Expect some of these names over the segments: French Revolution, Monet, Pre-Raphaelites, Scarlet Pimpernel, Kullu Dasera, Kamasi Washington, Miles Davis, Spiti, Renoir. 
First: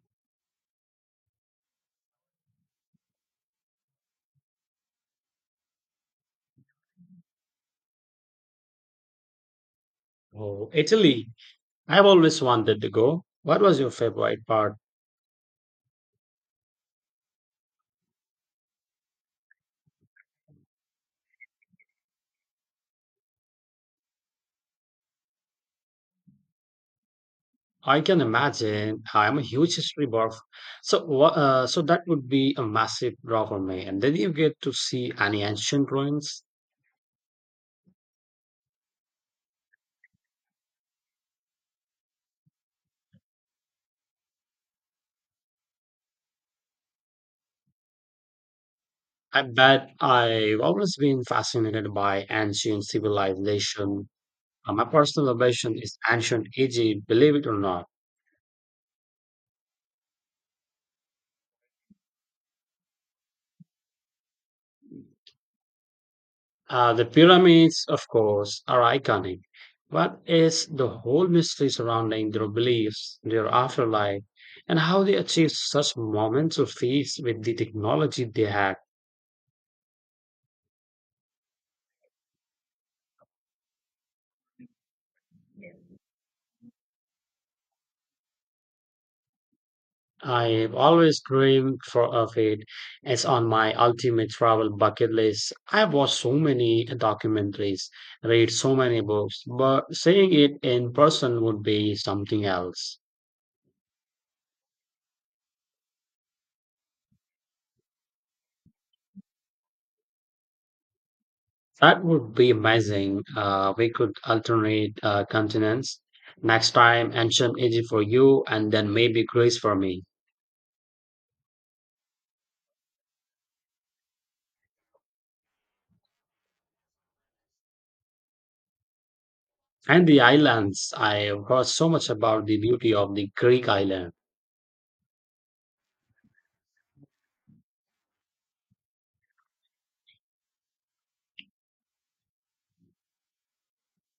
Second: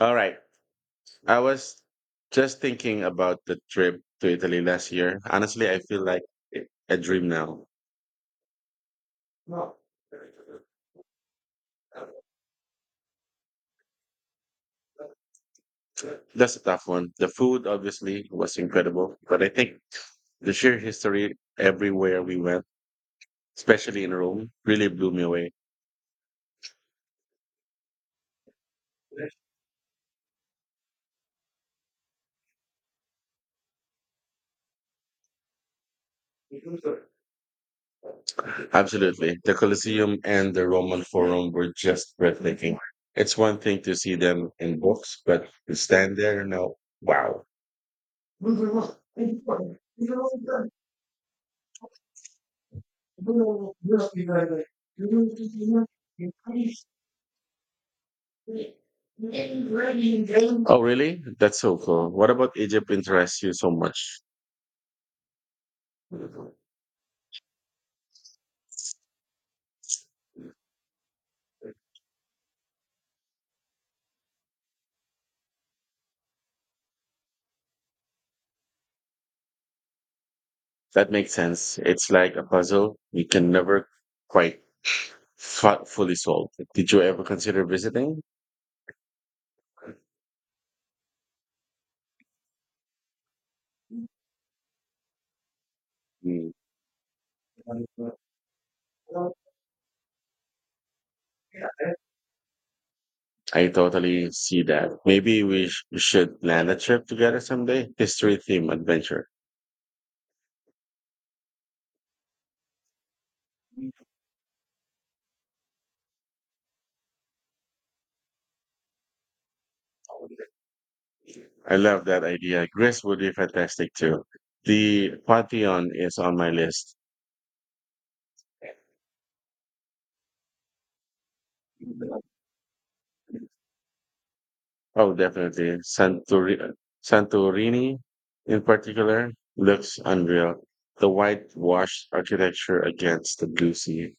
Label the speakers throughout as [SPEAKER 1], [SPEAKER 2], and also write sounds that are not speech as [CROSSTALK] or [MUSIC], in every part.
[SPEAKER 1] All right. I was just thinking about the trip to Italy last year. Honestly, I feel like a dream now.
[SPEAKER 2] Oh, Italy. I've always wanted to go. What was your favorite part?
[SPEAKER 1] That's a tough one. The food obviously was incredible, but I think the sheer history everywhere we went, especially in Rome, really blew me away.
[SPEAKER 2] I can imagine. I'm a huge history buff. So, so that would be a massive draw for me. And then you get to see any ancient ruins.
[SPEAKER 1] Absolutely. The Colosseum and the Roman Forum were just breathtaking. It's one thing to see them in books, but to stand there now, wow.
[SPEAKER 2] I
[SPEAKER 1] Oh,
[SPEAKER 2] bet I've always been fascinated by ancient civilization. My personal obsession is ancient Egypt, believe it or not.
[SPEAKER 1] really? That's so cool. What about Egypt interests you so much?
[SPEAKER 2] The pyramids, of course, are iconic. But what is the whole mystery surrounding their beliefs, their afterlife, and how they achieved such momentous feats with the technology they had?
[SPEAKER 1] That makes sense. It's like a puzzle you can never quite fully solve. Did you ever consider visiting?
[SPEAKER 2] I've always dreamed for of it. It's on my ultimate travel bucket list. I've watched so
[SPEAKER 1] Mm.
[SPEAKER 2] many documentaries, read so many books, but seeing it in person would be something else.
[SPEAKER 1] I totally see that. Maybe we should plan a trip together someday. History theme adventure.
[SPEAKER 2] That would be amazing. We could alternate continents. Next time, ancient Egypt for you, and then maybe Greece for me.
[SPEAKER 1] I love that idea. Greece would be fantastic too. The Pantheon is on my list.
[SPEAKER 2] And the islands. I heard so much about the beauty of the Greek island.
[SPEAKER 1] Oh, definitely. Santorini, in particular, looks unreal. The whitewashed architecture against the blue sea.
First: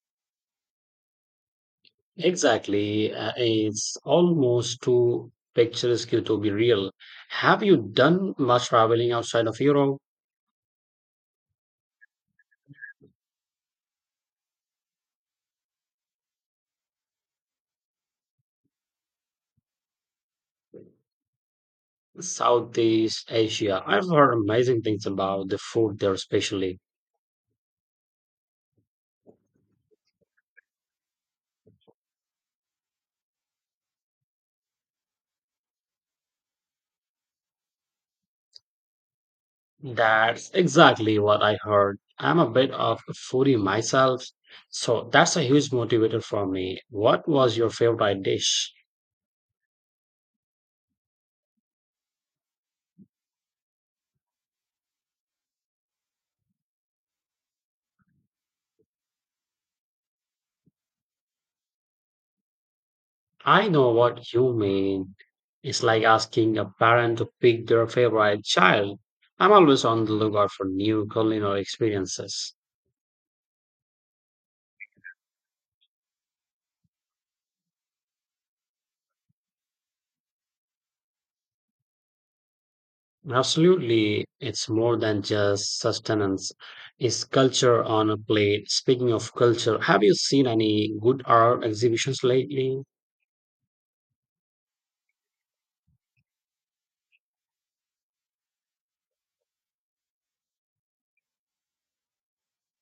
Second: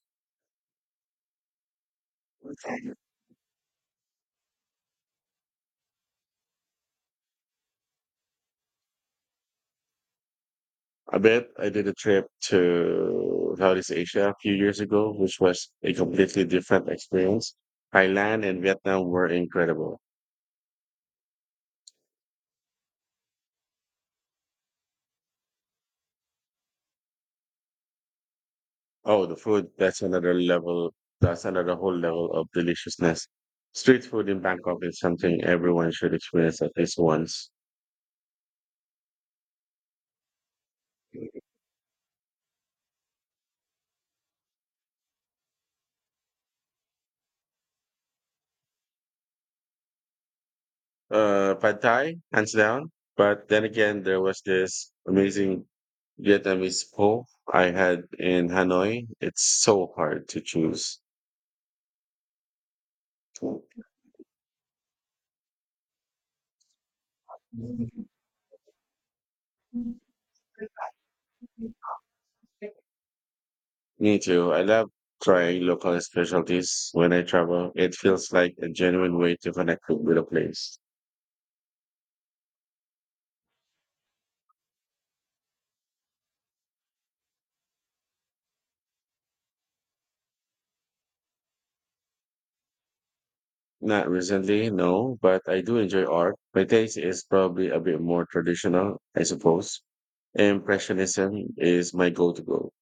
[SPEAKER 2] Exactly. It's almost too picturesque to be real. Have you done much traveling outside of Europe?
[SPEAKER 1] I bet I did a trip to Southeast Asia a few years ago, which was a completely different experience. Thailand and Vietnam were incredible.
[SPEAKER 2] Southeast Asia. I've heard amazing things about the food there, especially.
[SPEAKER 1] Oh, the food, that's another level, that's another whole level of deliciousness. Street food in Bangkok is something everyone should experience at least once.
[SPEAKER 2] That's exactly what I heard. I'm a bit of a foodie myself, so that's a huge motivator for me. What was your favorite dish?
[SPEAKER 1] Pad Thai, hands down. But then again, there was this amazing Vietnamese pho I had in Hanoi. It's so hard to choose.
[SPEAKER 2] I know what you mean. It's like asking a parent to pick their favorite child. I'm always on the lookout for new culinary experiences.
[SPEAKER 1] Me too. I love trying local specialties when I travel. It feels like a genuine way to connect with a place.
[SPEAKER 2] Absolutely, it's more than just sustenance. It's culture on a plate. Speaking of culture, have you seen any good art exhibitions lately?
[SPEAKER 1] Not recently, no, but I do enjoy art. My taste is probably a bit more traditional, I suppose. Impressionism is my go to go.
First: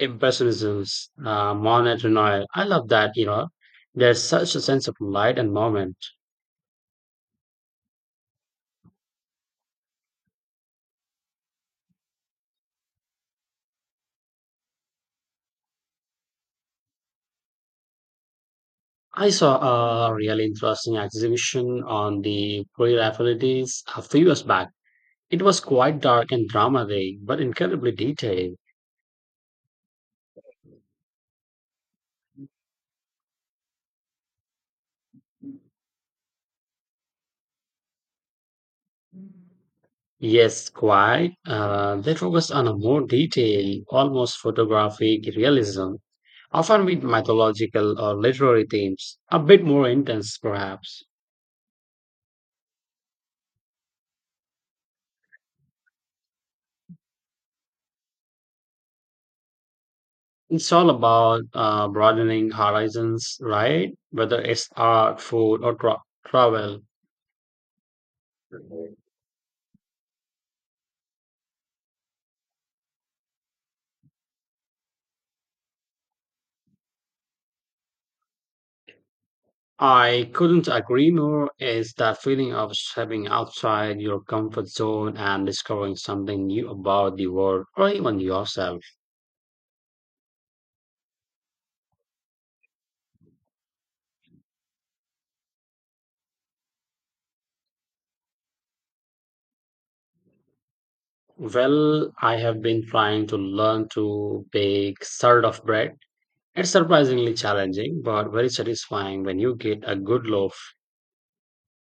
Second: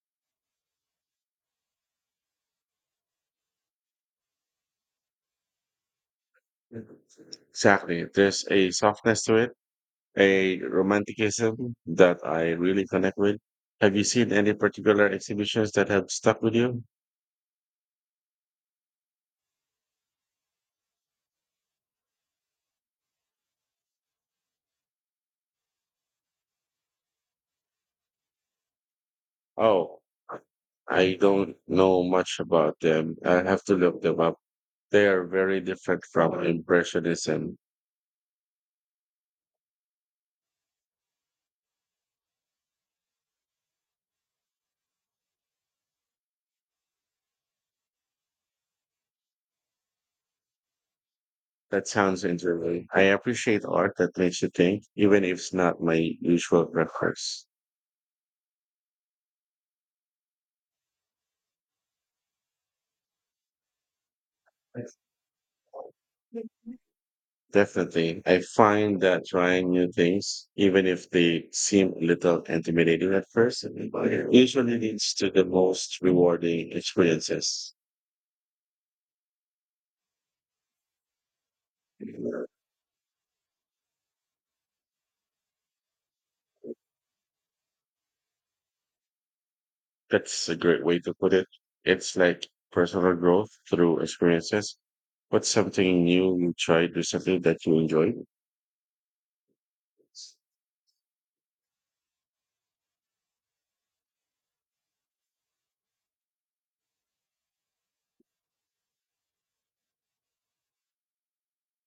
[SPEAKER 2] Impressionisms, Monet Renoir. I love that. There's such a sense of light and moment.
[SPEAKER 1] Exactly. There's a softness to it, a romanticism that I really connect with. Have you seen any particular exhibitions that have stuck with you?
[SPEAKER 2] I saw a really interesting exhibition on the Pre-Raphaelites a few years back. It was quite dark and dramatic, but incredibly detailed.
[SPEAKER 1] Oh, I don't know much about them. I have to look them up. They are very different from Impressionism.
[SPEAKER 2] Yes, quite. They focused on a more detailed, almost photographic realism, often with mythological or literary themes, a bit more intense, perhaps.
[SPEAKER 1] That sounds interesting. I appreciate art that makes you think, even if it's not my usual preference.
[SPEAKER 2] It's all about broadening horizons, right? Whether it's art, food, or travel.
[SPEAKER 1] Definitely. I find that trying new things, even if they seem a little intimidating at first, usually leads to the most rewarding experiences.
[SPEAKER 2] I couldn't agree more. Is that feeling of stepping outside your comfort zone and discovering something new about the world or even yourself?
[SPEAKER 1] That's a great way to put it. It's like personal growth through experiences. What's something new you tried recently that you enjoyed?
[SPEAKER 2] Well, I have been trying to learn to bake sort of bread. It's surprisingly challenging, but very satisfying when you get a good loaf.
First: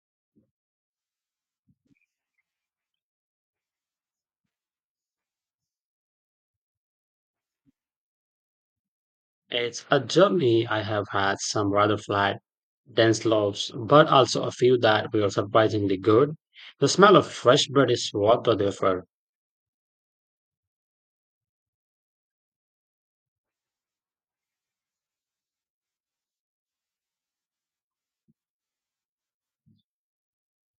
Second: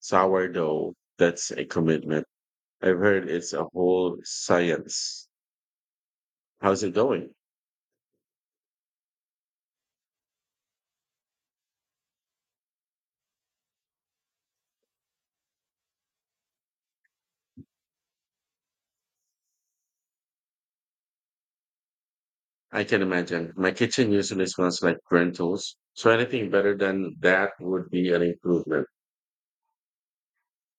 [SPEAKER 1] Sourdough. That's a commitment. I've heard it's a whole science. How's it going?
[SPEAKER 2] It's a journey. I have had some rather flat, dense loaves, but also a few that were surprisingly good. The smell of fresh bread is worth the effort.
[SPEAKER 1] I can imagine. My kitchen usually smells like burnt toast, so anything better than that would be an improvement.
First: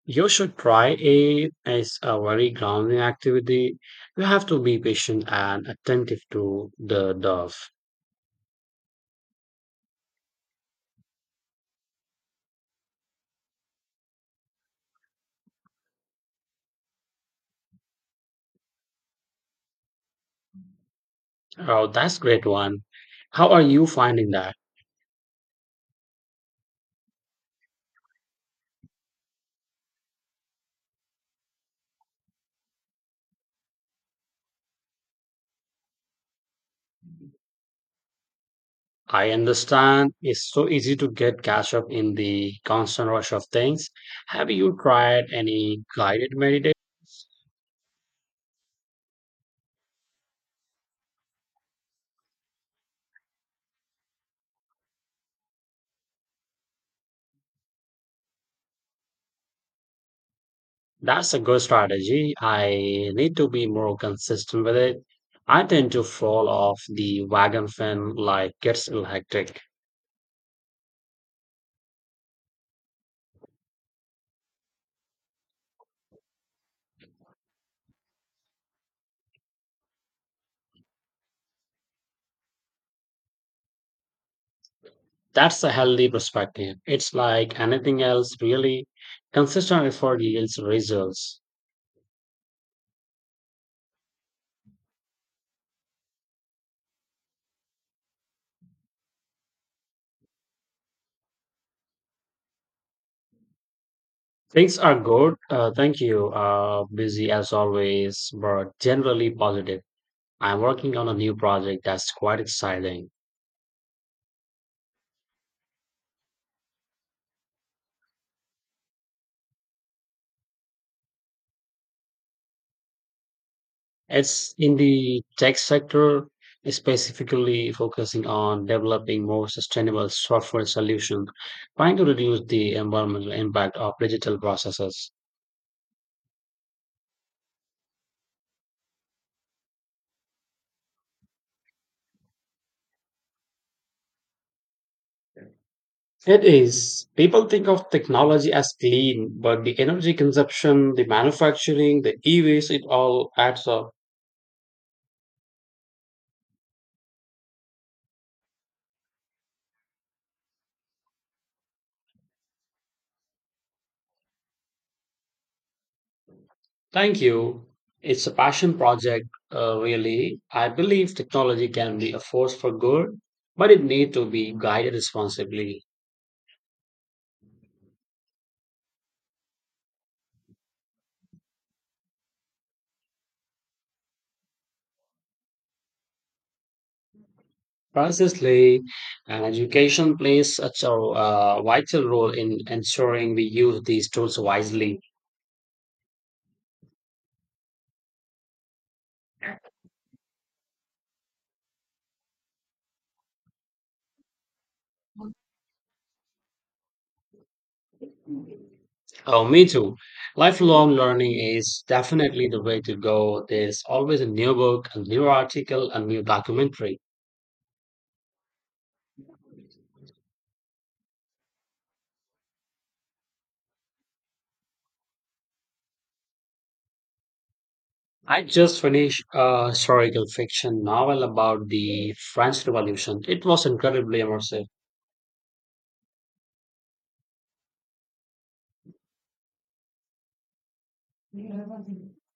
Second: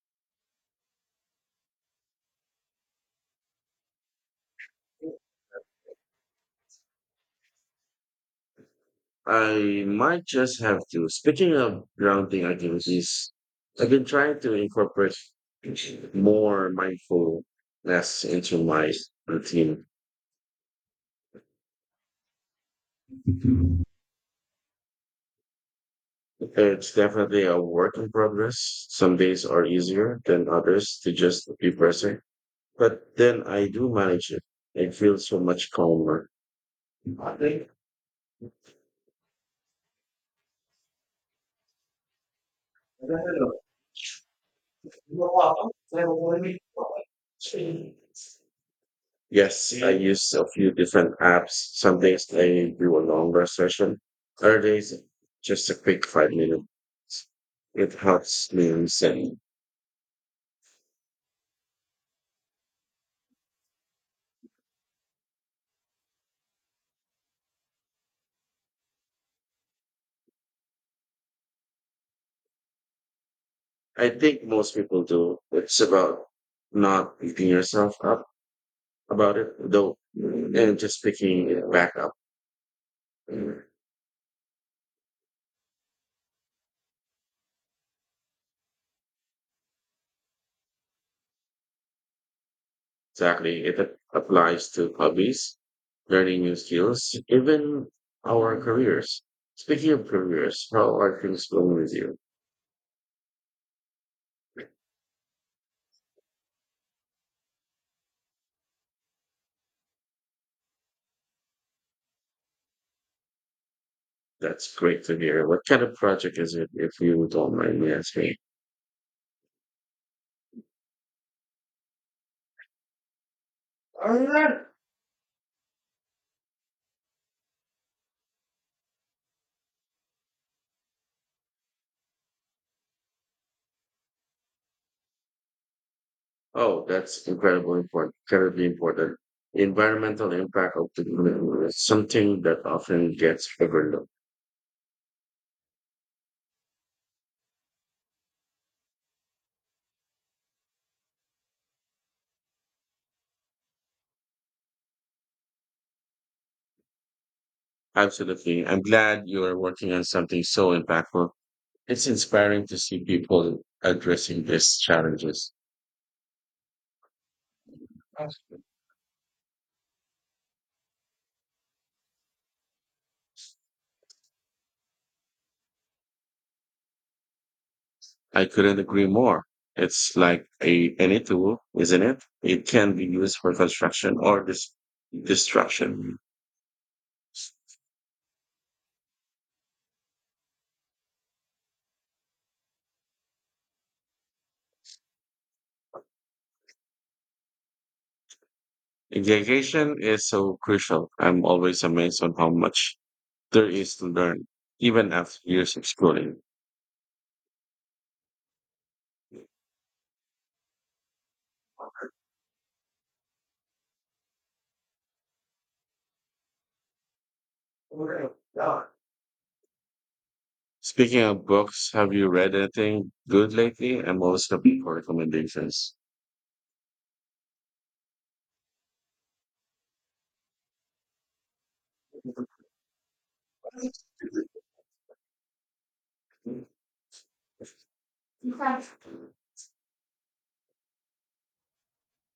[SPEAKER 2] You should try it. It's a very grounding activity. You have to be patient and attentive to the dove.
[SPEAKER 1] I might just have to. Speaking of grounding activities, I've been trying to incorporate more mindfulness into my routine.
[SPEAKER 2] Oh, that's great one. How are you finding that?
[SPEAKER 1] It's definitely a work in progress. Some days are easier than others to just be present. But then I do manage it. I feel so much calmer.
[SPEAKER 2] I understand it's so easy to get catch up in the constant rush of things. Have you tried any guided meditation?
[SPEAKER 1] Yes, I use a few different apps. Some days I do a longer session. Other days, just a quick 5 minutes. It helps me reset.
[SPEAKER 2] That's a good strategy. I need to be more consistent with it. I tend to fall off the wagon when life gets hectic.
[SPEAKER 1] I think most people do. It's about not beating yourself up about it, though, and just picking it back up.
[SPEAKER 2] That's a healthy perspective. It's like anything else, really. Consistent effort yields results.
[SPEAKER 1] Exactly. It applies to hobbies, learning new skills, even our careers. Speaking of careers, how are things going with you?
[SPEAKER 2] Things are good. Thank you. Busy as always, but generally positive. I'm working on a new project that's quite exciting.
[SPEAKER 1] That's great to hear. What kind of project is it, if you don't mind me asking?
[SPEAKER 2] It's
[SPEAKER 1] Alright.
[SPEAKER 2] in the tech sector, specifically focusing on developing more sustainable software solutions, trying to reduce the environmental impact of digital processes.
[SPEAKER 1] Oh, that's incredibly important, incredibly important. Environmental impact of the environment is something that often gets overlooked.
[SPEAKER 2] It is. People think of technology as clean, but the energy consumption, the manufacturing, the e waste, it all adds up.
[SPEAKER 1] Absolutely. I'm glad you are working on something so impactful. It's inspiring to see people addressing these challenges.
[SPEAKER 2] Thank you. It's a passion project, really. I believe technology can be a force for good, but it needs to be guided responsibly.
[SPEAKER 1] I couldn't agree more. It's like a any tool, isn't it? It can be used for construction or destruction.
[SPEAKER 2] Precisely, and education plays such a vital role in ensuring we use these tools wisely.
[SPEAKER 1] Education is so crucial. I'm always amazed on how much there is to learn, even after years of schooling.
[SPEAKER 2] Oh, me too. Lifelong learning is definitely the way to go. There's always a new book, a new article, a new documentary.
[SPEAKER 1] Speaking of books, have you read anything good lately? I'm always looking for recommendations.
[SPEAKER 2] I just finished a historical fiction novel about the French Revolution. It was incredibly immersive.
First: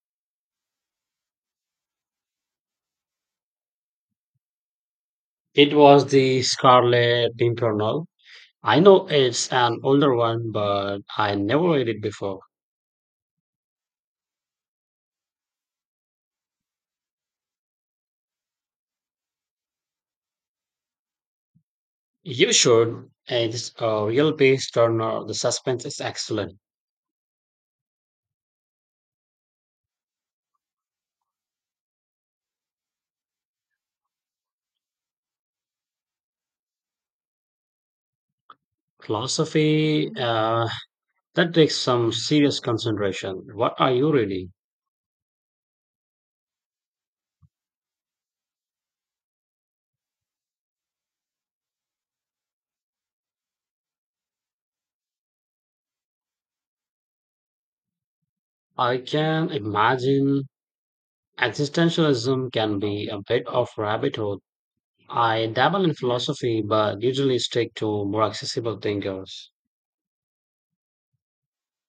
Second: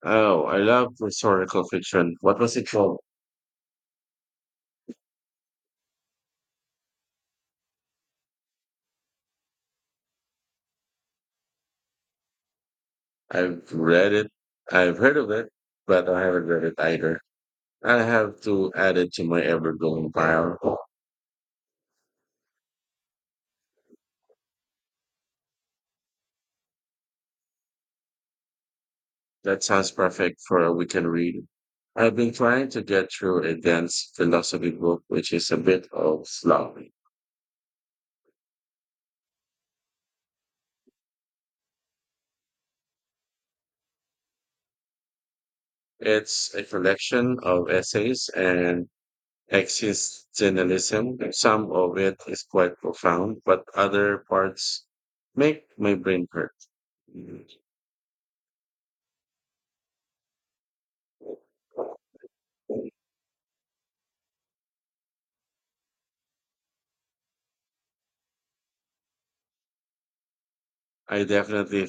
[SPEAKER 1] Oh, I love historical fiction. What was it called?
[SPEAKER 2] It was the Scarlet Pimpernel. I know it's an older one, but I never read it before.
[SPEAKER 1] I've read it. I've heard of it, but I haven't read it either. I have to add it to my ever-growing pile.
[SPEAKER 2] You should. It's a real page turner. The suspense is excellent.
[SPEAKER 1] That sounds perfect for a weekend read. I've been trying to get through a dense philosophy book, which is a bit of slog.
[SPEAKER 2] Philosophy, that takes some serious concentration. What are you reading?
[SPEAKER 1] It's a collection of essays and existentialism. Some of it is quite profound, but other parts make my brain hurt.
[SPEAKER 2] I can imagine existentialism can be a bit of rabbit hole. I dabble in philosophy, but usually stick to more accessible thinkers.
[SPEAKER 1] I definitely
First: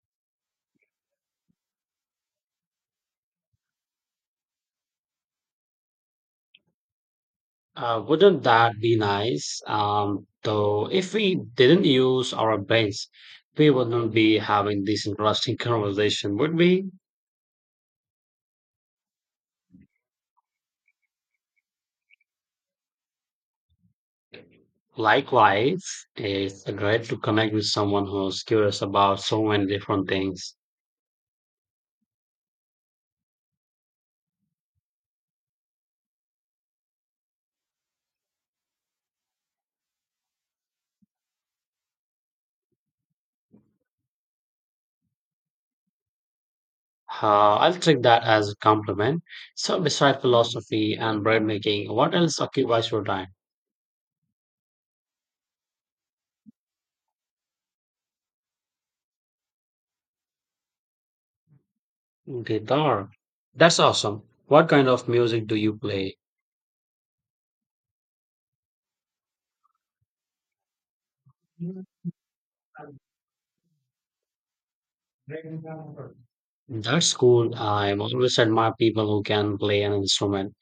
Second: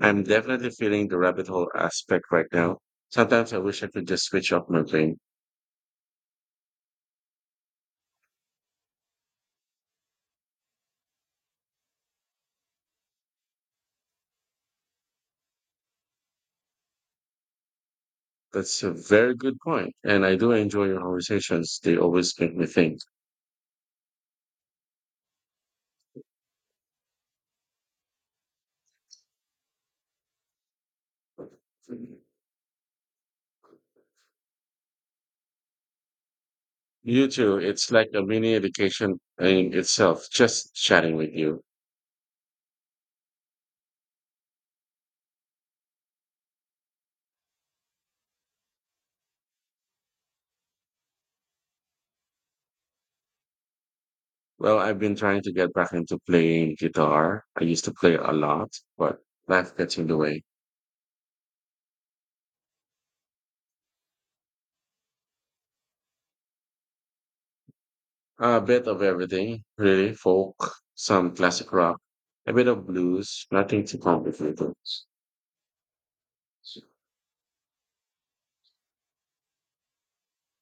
[SPEAKER 1] I'm definitely feeling the rabbit hole aspect right now. Sometimes I wish I could just switch off my brain.
[SPEAKER 2] Wouldn't that be nice? Though, if we didn't use our brains, we wouldn't be having this interesting [LAUGHS] conversation, would we?
[SPEAKER 1] That's a very good point, and I do enjoy your conversations. They always make me think.
[SPEAKER 2] Likewise, it's great to connect with someone who's curious about so many different things.
[SPEAKER 1] You too. It's like a mini education in itself, just chatting with you.
[SPEAKER 2] I'll take that as a compliment. So, besides philosophy and bread making, what else occupies your time?
[SPEAKER 1] Well, I've been trying to get back into playing guitar. I used to play a lot, but life gets in the way.
[SPEAKER 2] Guitar. That's awesome. What kind of music do you play?
[SPEAKER 1] A bit of everything, really. Folk, some classic rock, a bit of blues, nothing too complicated.
[SPEAKER 2] That's cool. I always admire people who can play an instrument.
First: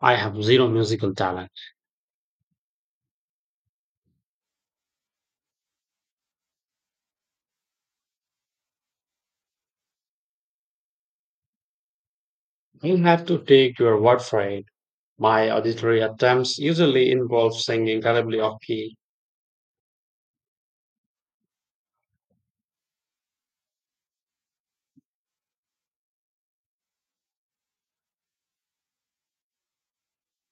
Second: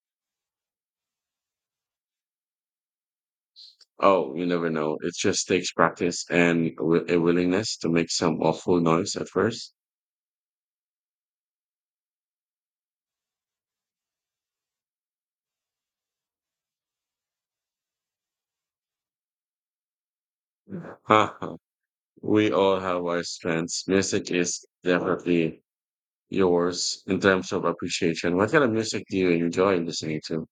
[SPEAKER 2] I have zero musical talent.
[SPEAKER 1] Oh, you never know. It just takes practice and a willingness to make some awful noise at first.
[SPEAKER 2] You'll have to take your word for it. My auditory attempts usually involve singing terribly off key.
[SPEAKER 1] [LAUGHS] We all have our strengths. Music is definitely yours in terms of appreciation. What kind of music do you enjoy listening to?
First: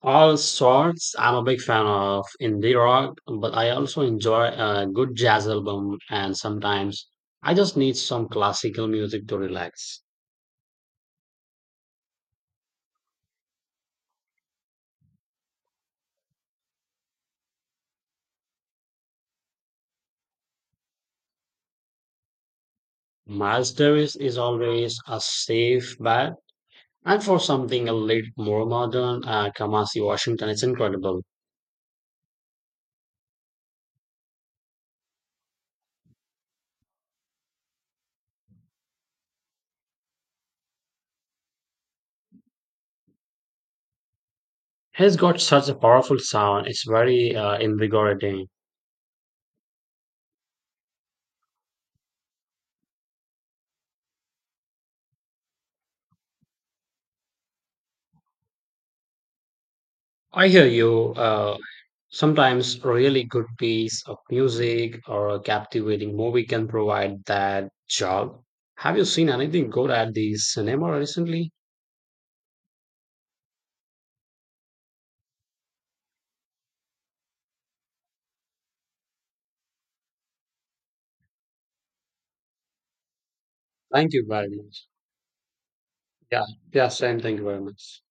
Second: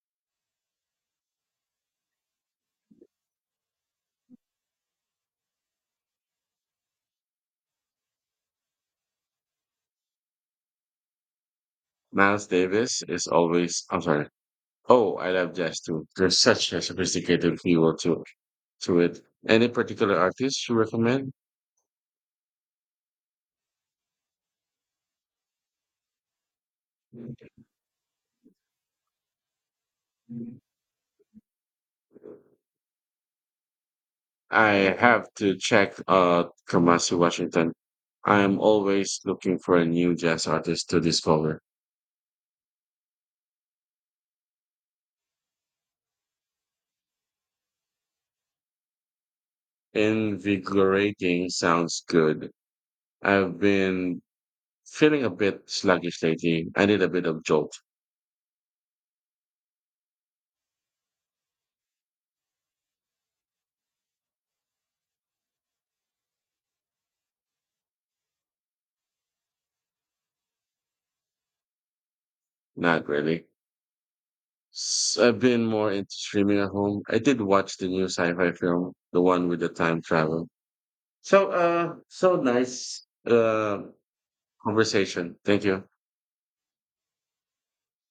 [SPEAKER 2] All sorts. I'm a big fan of indie rock, but I also enjoy a good jazz album, and sometimes I just need some classical music to relax.
[SPEAKER 1] Miles Davis is always, I'm sorry. Oh, I love jazz too. There's such a sophisticated feel to it. Any particular artist you recommend?
[SPEAKER 2] Miles Davis is always a safe bet, and for something a little more modern, Kamasi Washington is incredible.
[SPEAKER 1] I have to check Kamasi, Washington. I am always looking for a new jazz artist to discover.
[SPEAKER 2] He's got such a powerful sound. It's very invigorating.
[SPEAKER 1] Invigorating sounds good. I've been feeling a bit sluggish lately. I need a bit of jolt.
[SPEAKER 2] I hear you. Sometimes a really good piece of music or a captivating movie can provide that jolt. Have you seen anything good at the cinema recently?
[SPEAKER 1] Not really. I've been more into streaming at home. I did watch the new sci-fi film, the one with the time travel. So nice
[SPEAKER 2] Thank you very much.
[SPEAKER 1] conversation. Thank you.
[SPEAKER 2] Yeah, yeah, same. Thank you very much.